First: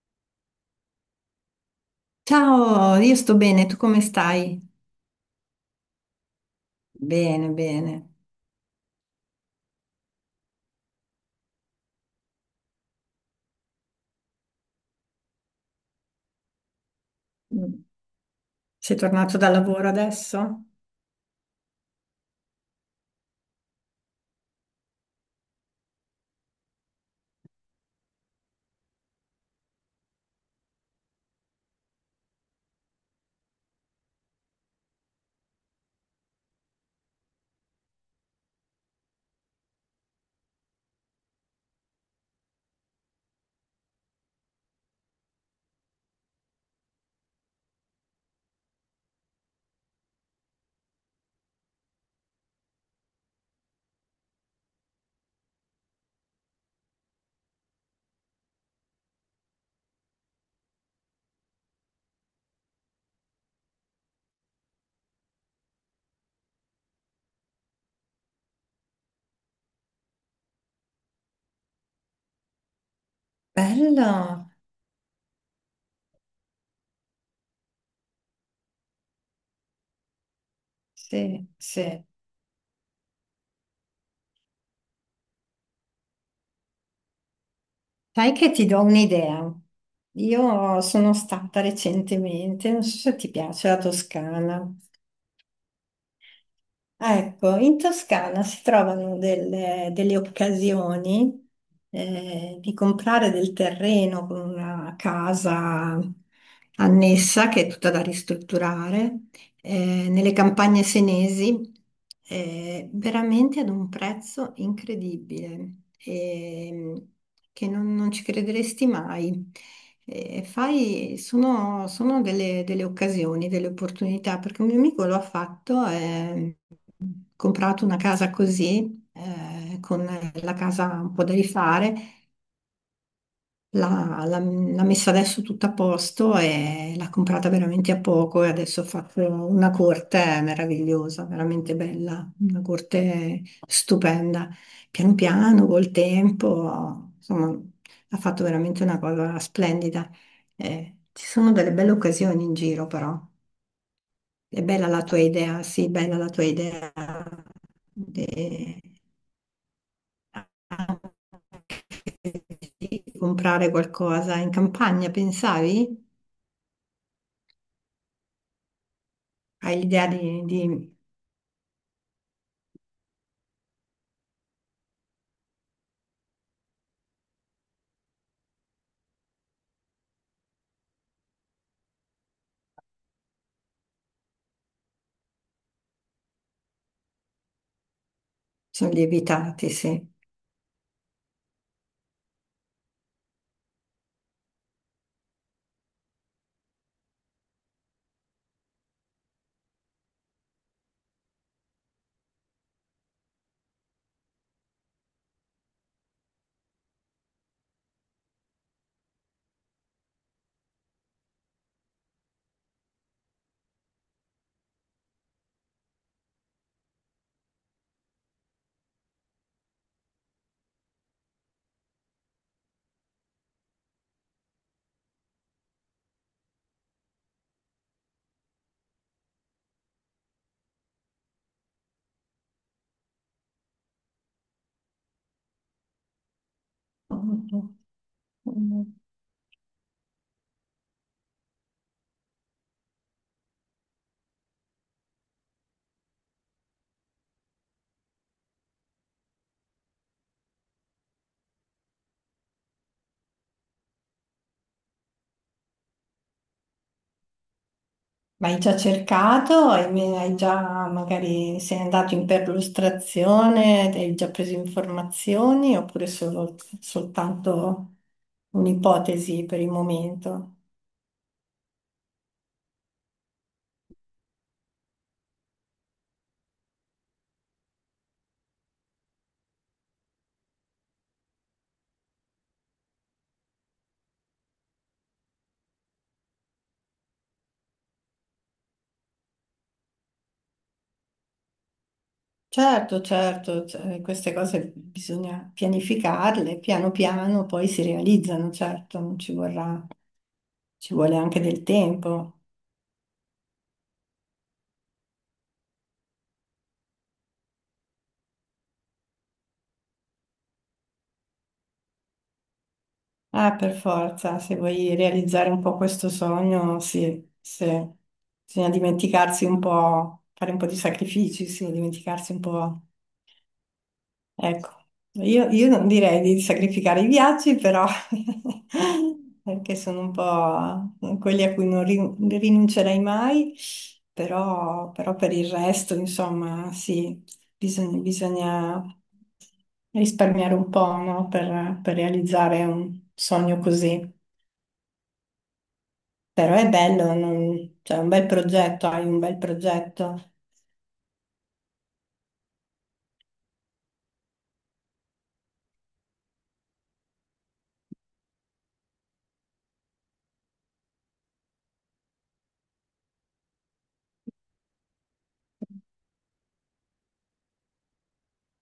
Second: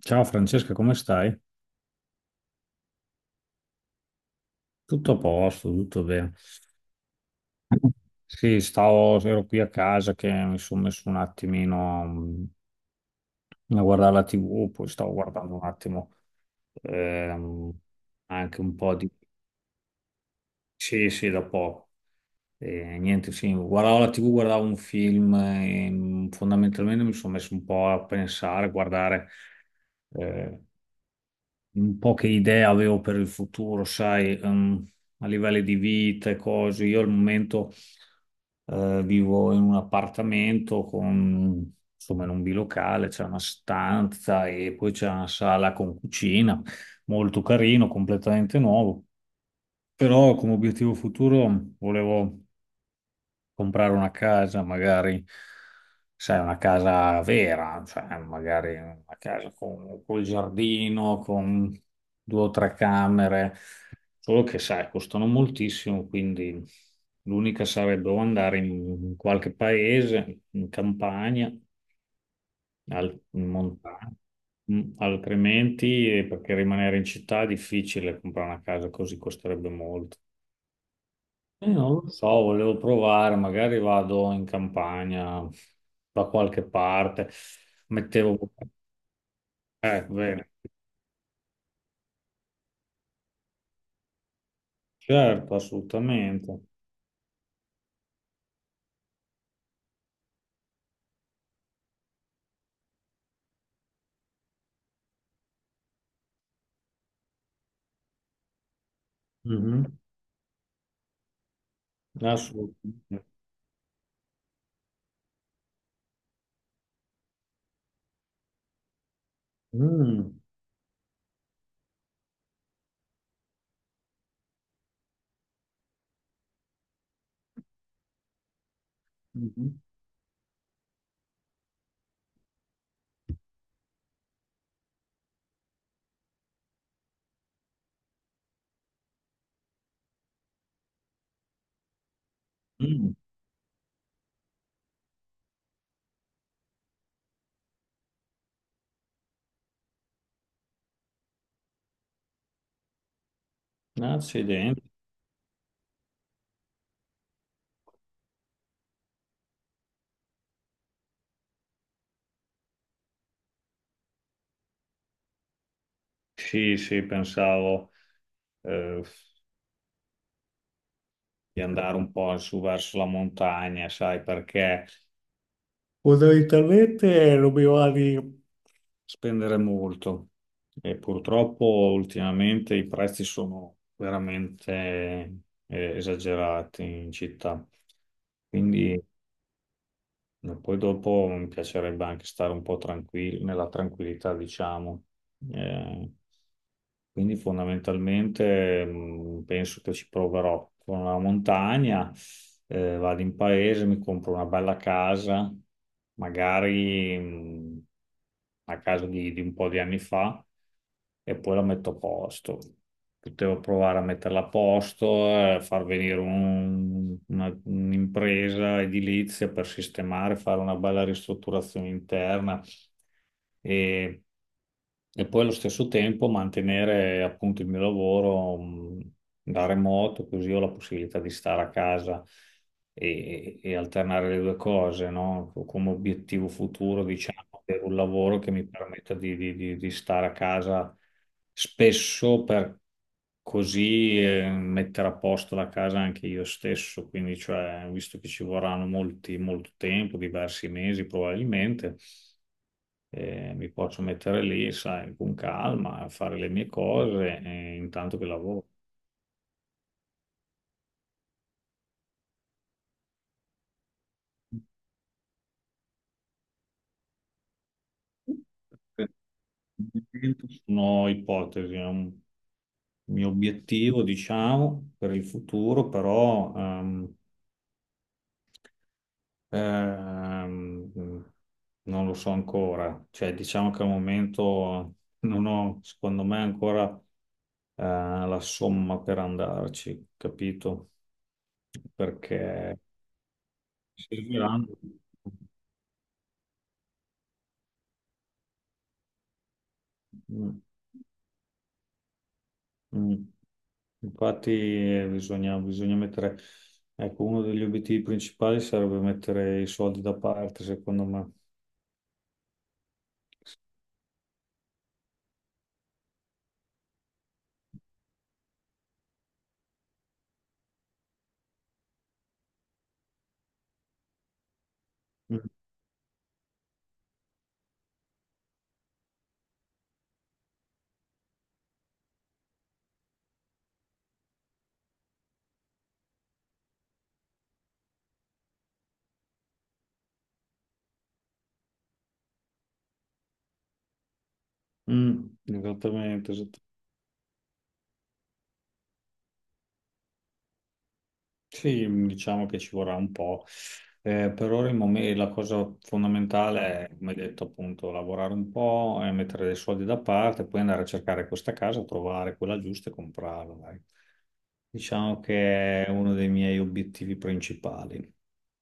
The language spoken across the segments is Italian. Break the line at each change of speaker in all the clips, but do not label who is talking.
Ciao Francesca, come stai?
Ciao, io sto bene, tu come stai?
Tutto a posto, tutto bene.
Bene, bene.
Sì, stavo, ero qui a casa che mi sono messo un attimino a guardare la TV, poi stavo guardando un attimo ehm,
Mm.
anche un po'
Sei
di...
tornato dal lavoro adesso?
Sì, sì, da poco. E niente, sì, guardavo la TV, guardavo un film e fondamentalmente mi sono messo un po' a pensare, a guardare eh, un po' che idea avevo per il futuro, sai, a livello di vita e cose. Io al momento vivo in un appartamento con, insomma, in un bilocale, c'è una stanza e poi c'è una sala con cucina, molto carino, completamente nuovo. Però come obiettivo futuro volevo comprare una casa, magari, sai, una casa vera, cioè magari una casa con, col giardino, con due o tre camere, solo che, sai, costano moltissimo, quindi l'unica sarebbe o andare in qualche paese, in campagna, al, in montagna.
Bello,
Mm, altrimenti, perché rimanere in città è difficile, comprare una casa così costerebbe molto.
sì,
Non
sì.
lo so, volevo provare, magari vado in campagna da qualche parte,
Sai
mettevo...
che ti do un'idea.
Bene,
Io sono stata recentemente, non so se ti piace la Toscana.
certo, assolutamente.
Ah, ecco, in Toscana si trovano delle, delle occasioni di comprare del terreno con una casa annessa che è tutta da ristrutturare
Mhm.
nelle campagne senesi,
Assolutamente.
veramente ad un prezzo incredibile, ehm, che non, non ci crederesti mai.
Mm.
Sono, sono delle, delle occasioni, delle opportunità, perché un mio amico lo ha fatto, ha comprato una casa così,
Mhm.
con la casa un po' da rifare. L'ha messa adesso tutta a posto e l'ha comprata veramente a poco e adesso ha fatto una corte meravigliosa, veramente bella, una
Mm,
corte stupenda. Piano piano, col tempo, insomma, ha fatto veramente una cosa splendida. Ci sono delle belle occasioni in giro, però. È
accidenti.
bella la tua idea, sì, bella la tua idea. De- di comprare qualcosa in campagna, pensavi?
Sì, sì, pensavo, eh,
Hai l'idea di...
di andare un po' su verso la montagna, sai, perché fondamentalmente dobbiamo di spendere molto e purtroppo ultimamente i prezzi sono veramente esagerati in città. Mm.
Sono
Quindi
lievitati, sì.
ma poi dopo mi piacerebbe anche stare un po' tranquillo, nella tranquillità, diciamo. Eh, quindi fondamentalmente penso che ci proverò con la montagna, vado in paese, mi compro una bella casa, magari una casa di un po' di anni fa, e poi la metto a posto. Potevo provare a metterla a posto, far venire un'impresa edilizia per sistemare, fare una bella ristrutturazione interna e, e poi allo stesso tempo mantenere appunto il mio lavoro da remoto, così ho la possibilità di stare a casa e alternare le due cose, no? Come obiettivo futuro, diciamo, per un lavoro che mi permetta di, di stare a casa spesso per così mettere a posto la casa anche io stesso, quindi cioè, visto che ci vorranno molti, molto tempo, diversi mesi probabilmente, mi posso mettere lì, sai, con calma, a fare le mie cose intanto che
Ma hai
lavoro.
già cercato? Hai, hai già magari sei andato in perlustrazione, hai già preso informazioni oppure soltanto un'ipotesi per il momento?
Sono ipotesi, è un mio obiettivo, diciamo, per il futuro, però Ehm, non lo so ancora, cioè diciamo che al momento non ho, secondo me, ancora eh, la somma per andarci, capito? Perché
Certo, certo, cioè, queste
serviranno.
cose bisogna pianificarle, piano piano poi si realizzano, certo, non ci vorrà,
Mm,
ci vuole anche del tempo.
mm. Infatti bisogna mettere, ecco, uno degli obiettivi principali sarebbe mettere i soldi da parte, secondo me.
Ah, per forza, se vuoi realizzare un po' questo sogno, sì, sì. Bisogna dimenticarsi un po', fare un po' di sacrifici, sì, dimenticarsi un po'. Ecco,
Mm,
io non direi di sacrificare i viaggi, però perché sono un po' quelli a cui non rinuncerei mai, però, però per il resto, insomma, sì, bisogna, bisogna risparmiare un po', no? Per realizzare un sogno così.
mm, esattamente,
Però
esattamente.
è bello, non- cioè, è un bel progetto, hai un bel progetto,
Sì, diciamo che ci vorrà un po'. Per ora il mome- la cosa fondamentale è, come hai detto, appunto, lavorare un po', mettere dei soldi da parte, poi andare a cercare questa casa, trovare quella giusta e comprarla, dai. Diciamo che è uno dei miei obiettivi principali.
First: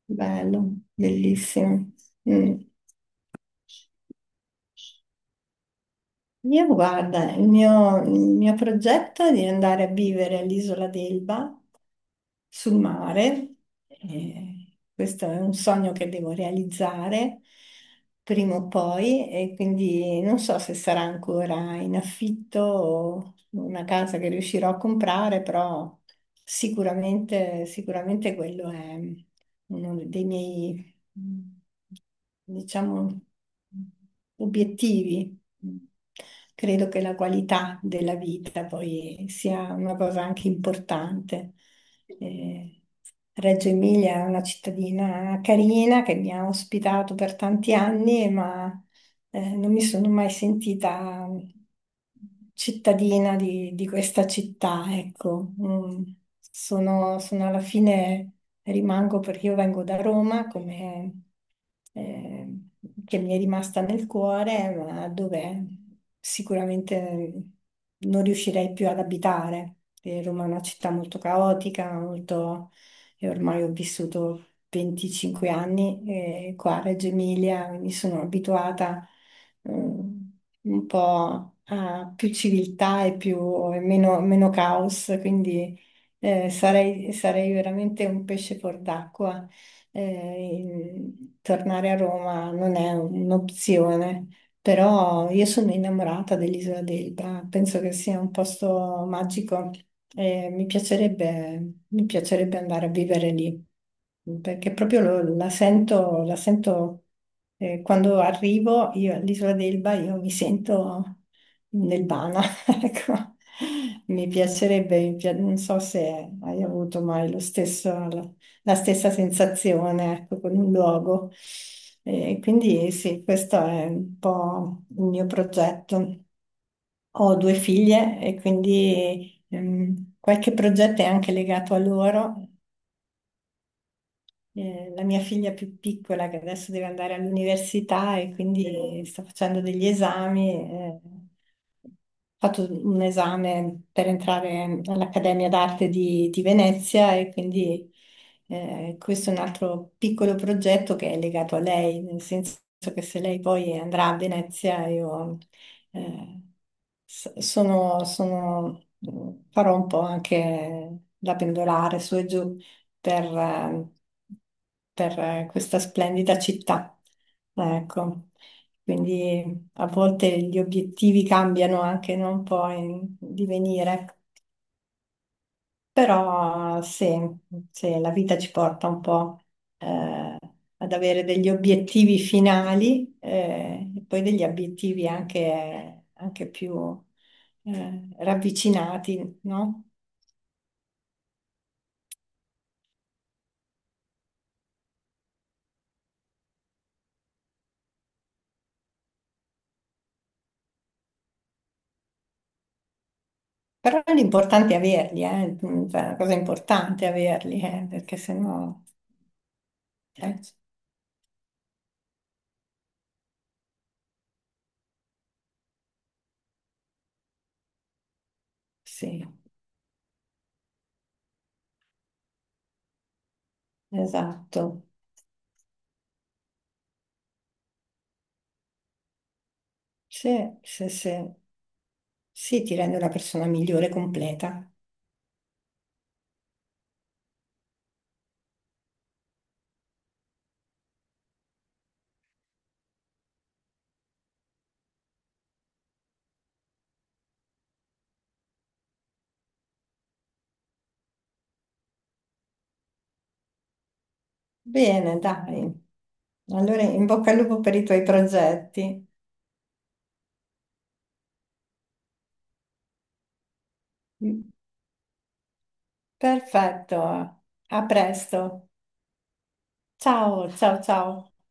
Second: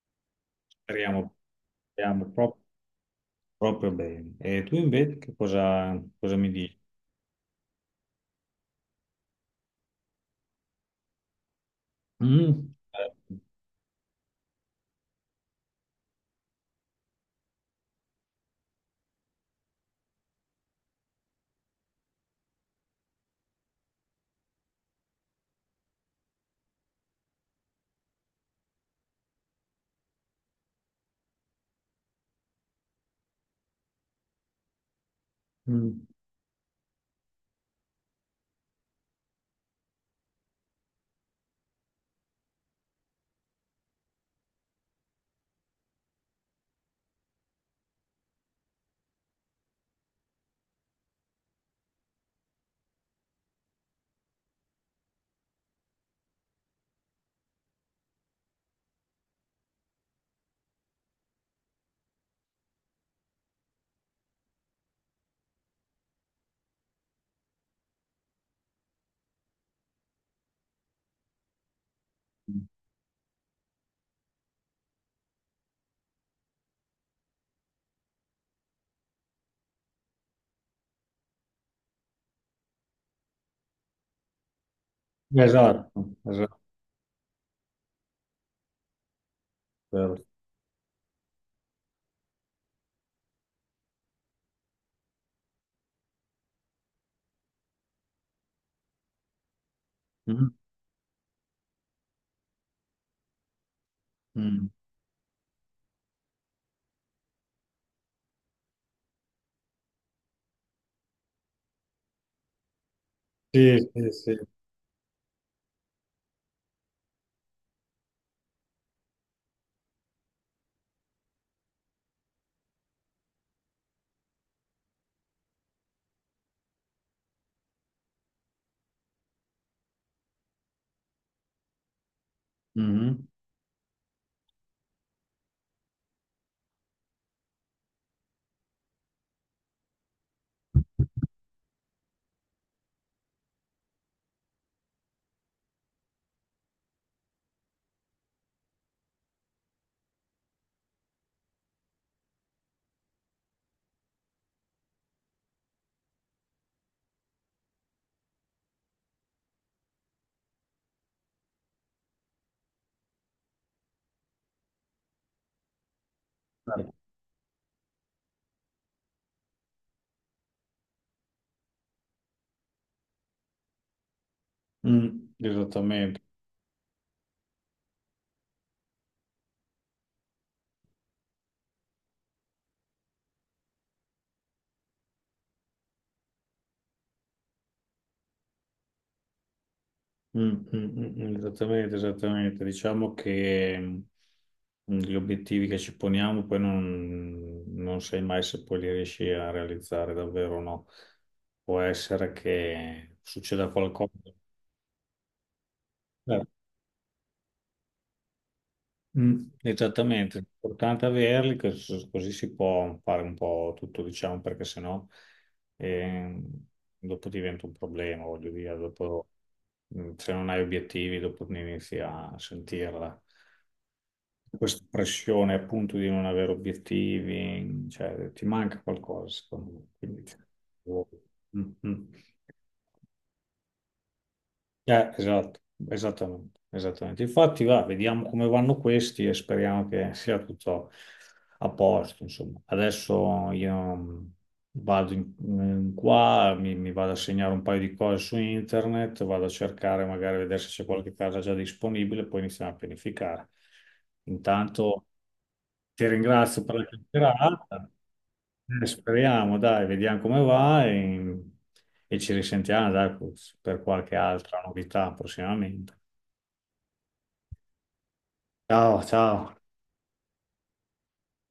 bello,
Speriamo,
bellissimo.
speriamo
Mm.
proprio bene. E tu invece che cosa, cosa mi
Io
dici?
guarda, il mio progetto è di andare a vivere all'isola d'Elba
Mm.
sul
Eh,
mare. Questo è un sogno che devo realizzare prima o poi e quindi non so se sarà ancora in affitto o una casa che riuscirò a comprare, però sicuramente, sicuramente quello è uno dei miei, diciamo, obiettivi.
mm.
Credo che la qualità della vita poi sia una cosa anche importante. Eh, Reggio Emilia è una cittadina carina che mi ha ospitato per tanti anni, ma non mi sono mai sentita cittadina di questa città, ecco. Mm. Sono, sono alla fine rimango perché io vengo da Roma, come, eh, che mi è rimasta nel cuore, ma dove sicuramente non riuscirei più ad abitare. Roma è una città molto caotica, molto... e ormai ho vissuto 25 anni qua a Reggio Emilia, quindi sono abituata mm, un po' a più civiltà e più, e meno, meno caos, quindi
Esatto, esatto.
sarei, sarei veramente un pesce fuor d'acqua.
Vero.
Eh, tornare a Roma non è un'opzione, però io sono innamorata dell'isola d'Elba, penso che sia un posto magico
Mm.
e mi piacerebbe andare a vivere lì,
Mm.
perché proprio la sento, quando arrivo io all'isola d'Elba, io mi sento nel ecco,
Sì, sì,
mi
sì.
piacerebbe, non so se hai avuto mai la stessa sensazione, ecco, con un luogo. E quindi sì, questo è un po' il mio progetto. Ho due figlie e quindi qualche progetto è anche legato a loro,
Mhm.
la mia figlia più piccola che adesso deve andare all'università e quindi sta facendo degli esami. Ho fatto un esame per entrare all'Accademia d'Arte di Venezia e quindi questo è un altro piccolo progetto che è legato a lei, nel senso che se lei poi andrà a Venezia io eh, sono, farò un po' anche da pendolare su e giù per, eh, per, questa splendida città. Ecco, quindi a volte gli obiettivi cambiano anche, no? Un po' in divenire,
Mm, esattamente.
però se, se la vita ci porta un po' eh, ad avere degli obiettivi finali, e poi degli obiettivi anche, anche più ravvicinati, no?
Mm, mm, mm, mm, esattamente, esattamente. Diciamo che mm, gli obiettivi che ci poniamo poi non, non sai mai se poi li riesci a realizzare davvero o no. Può essere che succeda
Però
qualcosa.
l'importante è averli, eh. Mm, cioè, la cosa importante è averli, perché sennò...
Mm, esattamente,
Eh,
è importante averli, cos- così si può fare un po' tutto, diciamo, perché sennò ehm, dopo diventa un problema, voglio dire,
sì,
dopo mm, se non hai obiettivi, dopo ne inizi a sentirla.
esatto.
Questa pressione appunto di non avere obiettivi, cioè ti manca qualcosa, secondo me. Quindi,
Sì, sì, sì.
mm, mm.
Sì, ti rende una persona migliore, completa.
Esatto, esattamente, esattamente. Infatti, va, vediamo come vanno questi e speriamo che sia tutto a posto, insomma. Adesso io vado in, in qua, mi vado a segnare un paio di cose su internet, vado a cercare, magari a vedere se c'è qualche casa già disponibile, poi iniziamo a pianificare. Intanto
Bene, dai.
ti ringrazio per
Allora,
la
in bocca al lupo per i
chiacchierata.
tuoi progetti.
Speriamo, dai, vediamo come va e ci risentiamo, dai, per qualche
Mm,
altra novità prossimamente.
perfetto. A presto.
Ciao, ciao.
Ciao, ciao, ciao.